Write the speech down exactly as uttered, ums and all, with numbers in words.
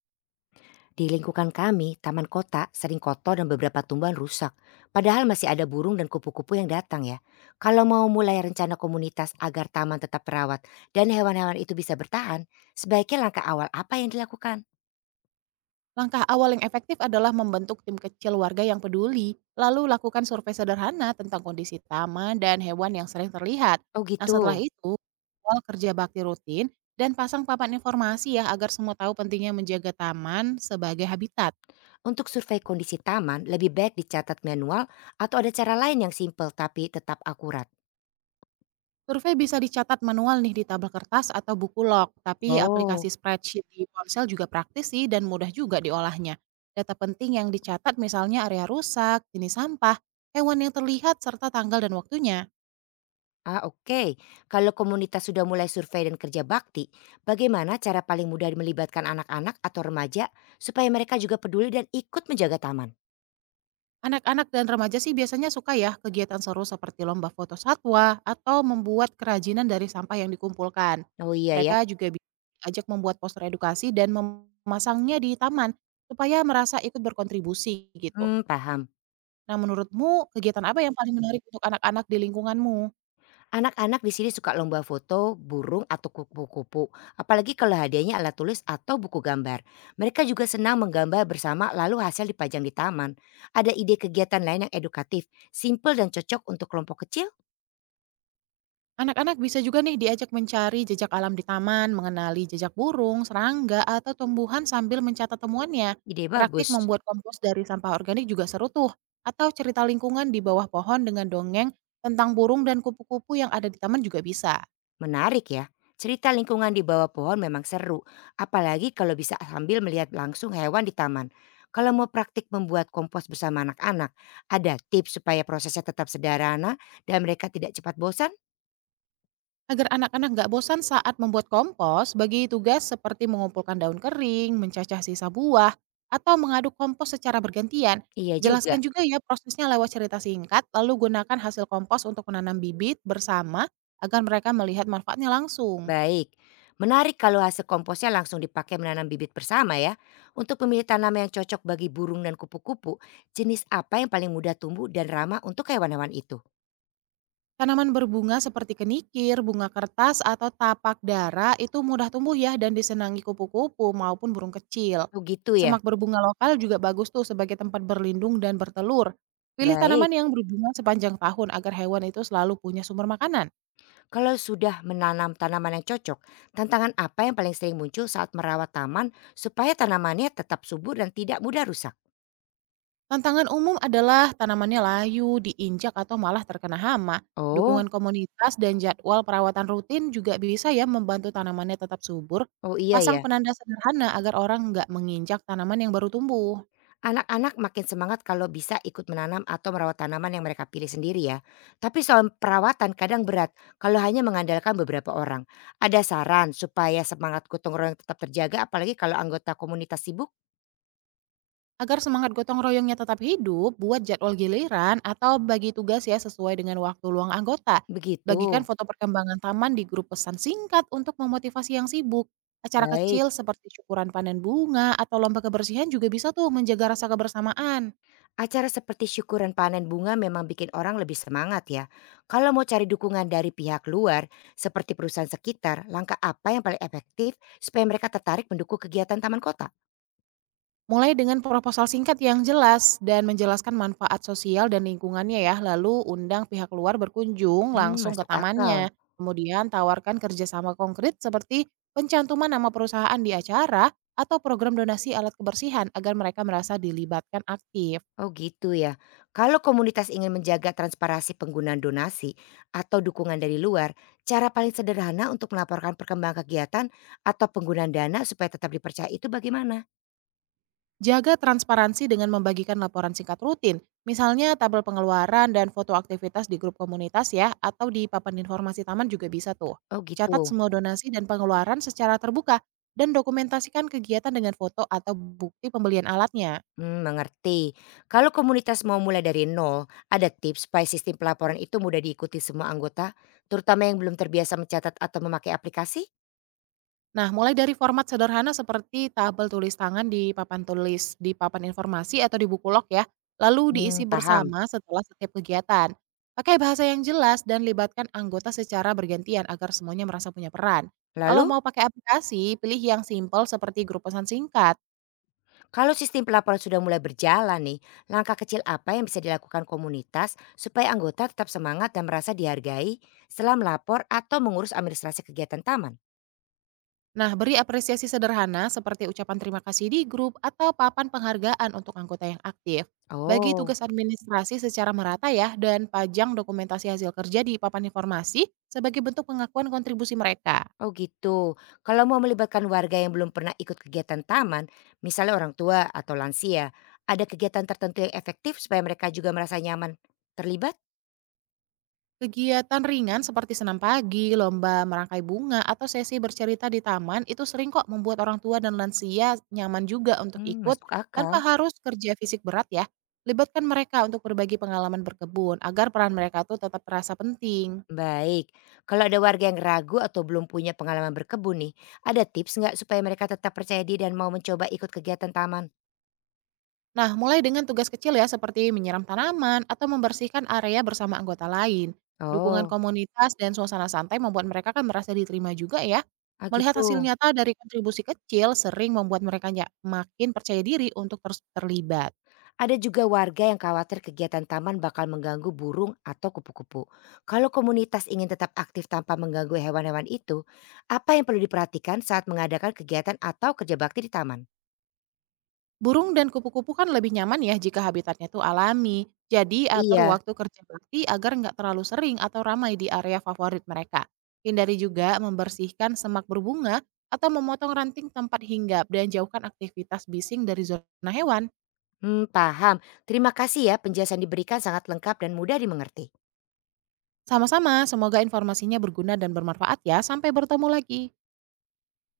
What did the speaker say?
Di lingkungan kami, taman kota sering kotor dan beberapa tumbuhan rusak. Padahal masih ada burung dan kupu-kupu yang datang ya. Kalau mau mulai rencana komunitas agar taman tetap terawat dan hewan-hewan itu bisa bertahan, sebaiknya langkah awal apa yang dilakukan? Langkah awal yang efektif adalah membentuk tim kecil warga yang peduli, lalu lakukan survei sederhana tentang kondisi taman dan hewan yang sering terlihat. Oh Nah, setelah gitu. itu, awal kerja bakti rutin dan pasang papan informasi ya, agar semua tahu pentingnya menjaga taman sebagai habitat. Untuk survei kondisi taman, lebih baik dicatat manual atau ada cara lain yang simpel tapi tetap akurat. Survei bisa dicatat manual nih di tabel kertas atau buku log, tapi aplikasi Oh, spreadsheet di ponsel juga praktis sih dan mudah juga diolahnya. Data penting yang dicatat misalnya area rusak, jenis sampah, hewan yang terlihat, serta tanggal dan waktunya. ah, oke. Kalau komunitas sudah mulai survei dan kerja bakti, bagaimana cara paling mudah melibatkan anak-anak atau remaja supaya mereka juga peduli dan ikut menjaga taman? Anak-anak dan remaja sih biasanya suka ya kegiatan seru seperti lomba foto satwa atau membuat kerajinan dari sampah yang dikumpulkan. Oh iya ya, Mereka juga bi- ajak membuat poster edukasi dan memasangnya di taman supaya merasa ikut berkontribusi gitu. hmm, paham. Nah, menurutmu kegiatan apa yang paling menarik untuk anak-anak di lingkunganmu? Anak-anak di sini suka lomba foto, burung, atau kupu-kupu. Apalagi kalau hadiahnya alat tulis atau buku gambar. Mereka juga senang menggambar bersama lalu hasil dipajang di taman. Ada ide kegiatan lain yang edukatif, simple dan cocok untuk kelompok kecil? Anak-anak bisa juga nih diajak mencari jejak alam di taman, mengenali jejak burung, serangga, atau tumbuhan sambil mencatat temuannya. Ide Praktik bagus. membuat kompos dari sampah organik juga seru tuh. Atau cerita lingkungan di bawah pohon dengan dongeng tentang burung dan kupu-kupu yang ada di taman juga bisa. Menarik ya, cerita lingkungan di bawah pohon memang seru, apalagi kalau bisa sambil melihat langsung hewan di taman. Kalau mau praktik membuat kompos bersama anak-anak, ada tips supaya prosesnya tetap sederhana dan mereka tidak cepat bosan? Agar anak-anak nggak bosan saat membuat kompos, bagi tugas seperti mengumpulkan daun kering, mencacah sisa buah, atau mengaduk kompos secara bergantian. Iya juga, Jelaskan juga ya prosesnya lewat cerita singkat, lalu gunakan hasil kompos untuk menanam bibit bersama agar mereka melihat manfaatnya langsung. baik. Menarik kalau hasil komposnya langsung dipakai menanam bibit bersama ya. Untuk memilih tanaman yang cocok bagi burung dan kupu-kupu, jenis apa yang paling mudah tumbuh dan ramah untuk hewan-hewan itu? Tanaman berbunga seperti kenikir, bunga kertas, atau tapak dara itu mudah tumbuh ya dan disenangi kupu-kupu maupun burung kecil. Begitu ya? Semak berbunga lokal juga bagus tuh sebagai tempat berlindung dan bertelur. Pilih tanaman Baik. yang berbunga sepanjang tahun agar hewan itu selalu punya sumber makanan. Kalau sudah menanam tanaman yang cocok, tantangan apa yang paling sering muncul saat merawat taman supaya tanamannya tetap subur dan tidak mudah rusak? Tantangan umum adalah tanamannya layu, diinjak, atau malah terkena hama. Oh, Dukungan komunitas dan jadwal perawatan rutin juga bisa ya membantu tanamannya tetap subur. oh iya Pasang ya. penanda sederhana agar orang nggak menginjak tanaman yang baru tumbuh. Anak-anak makin semangat kalau bisa ikut menanam atau merawat tanaman yang mereka pilih sendiri ya. Tapi soal perawatan kadang berat kalau hanya mengandalkan beberapa orang. Ada saran supaya semangat gotong royong tetap terjaga apalagi kalau anggota komunitas sibuk? Agar semangat gotong royongnya tetap hidup, buat jadwal giliran atau bagi tugas ya sesuai dengan waktu luang anggota. Bagikan Begitu. foto perkembangan taman di grup pesan singkat untuk memotivasi yang sibuk. Acara Baik. kecil seperti syukuran panen bunga atau lomba kebersihan juga bisa tuh menjaga rasa kebersamaan. Acara seperti syukuran panen bunga memang bikin orang lebih semangat ya. Kalau mau cari dukungan dari pihak luar, seperti perusahaan sekitar, langkah apa yang paling efektif supaya mereka tertarik mendukung kegiatan taman kota? Mulai dengan proposal singkat yang jelas dan menjelaskan manfaat sosial dan lingkungannya ya, lalu undang pihak luar berkunjung Hmm, langsung ke masuk akal. tamannya. Kemudian tawarkan kerjasama konkret seperti pencantuman nama perusahaan di acara atau program donasi alat kebersihan agar mereka merasa dilibatkan aktif. Oh gitu ya. Kalau komunitas ingin menjaga transparansi penggunaan donasi atau dukungan dari luar, cara paling sederhana untuk melaporkan perkembangan kegiatan atau penggunaan dana supaya tetap dipercaya itu bagaimana? Jaga transparansi dengan membagikan laporan singkat rutin, misalnya tabel pengeluaran dan foto aktivitas di grup komunitas ya, atau di papan informasi taman juga bisa tuh. Oh Catat gitu. semua donasi dan pengeluaran secara terbuka, dan dokumentasikan kegiatan dengan foto atau bukti pembelian alatnya. Mmm, mengerti. Kalau komunitas mau mulai dari nol, ada tips supaya sistem pelaporan itu mudah diikuti semua anggota, terutama yang belum terbiasa mencatat atau memakai aplikasi? Nah, mulai dari format sederhana seperti tabel tulis tangan di papan tulis, di papan informasi atau di buku log ya, lalu Mmm, diisi paham. bersama setelah setiap kegiatan. Pakai bahasa yang jelas dan libatkan anggota secara bergantian agar semuanya merasa punya peran. Kalau Lalu, mau pakai aplikasi, pilih yang simple seperti grup pesan singkat. kalau sistem pelaporan sudah mulai berjalan nih, langkah kecil apa yang bisa dilakukan komunitas supaya anggota tetap semangat dan merasa dihargai setelah melapor atau mengurus administrasi kegiatan taman? Nah, beri apresiasi sederhana seperti ucapan terima kasih di grup atau papan penghargaan untuk anggota yang aktif. Bagi Oh. tugas administrasi secara merata ya, dan pajang dokumentasi hasil kerja di papan informasi sebagai bentuk pengakuan kontribusi mereka. Oh gitu. Kalau mau melibatkan warga yang belum pernah ikut kegiatan taman, misalnya orang tua atau lansia, ada kegiatan tertentu yang efektif supaya mereka juga merasa nyaman terlibat? Kegiatan ringan seperti senam pagi, lomba merangkai bunga, atau sesi bercerita di taman itu sering kok membuat orang tua dan lansia nyaman juga untuk Hmm, ikut masuk akal. tanpa harus kerja fisik berat ya. Libatkan mereka untuk berbagi pengalaman berkebun agar peran mereka tuh tetap terasa penting. Baik. Kalau ada warga yang ragu atau belum punya pengalaman berkebun nih, ada tips nggak supaya mereka tetap percaya diri dan mau mencoba ikut kegiatan taman? Nah, mulai dengan tugas kecil ya, seperti menyiram tanaman atau membersihkan area bersama anggota lain. Dukungan Oh, komunitas dan suasana santai membuat mereka kan merasa diterima juga ya. ah Melihat hasil gitu. nyata dari kontribusi kecil sering membuat mereka nya- makin percaya diri untuk terus terlibat. Ada juga warga yang khawatir kegiatan taman bakal mengganggu burung atau kupu-kupu. Kalau komunitas ingin tetap aktif tanpa mengganggu hewan-hewan itu, apa yang perlu diperhatikan saat mengadakan kegiatan atau kerja bakti di taman? Burung dan kupu-kupu kan lebih nyaman ya jika habitatnya tuh alami. Jadi atur Iya, waktu kerja bakti agar nggak terlalu sering atau ramai di area favorit mereka. Hindari juga membersihkan semak berbunga atau memotong ranting tempat hinggap dan jauhkan aktivitas bising dari zona hewan. hmm, paham. Terima kasih ya penjelasan diberikan sangat lengkap dan mudah dimengerti. Sama-sama, semoga informasinya berguna dan bermanfaat ya. Sampai bertemu lagi.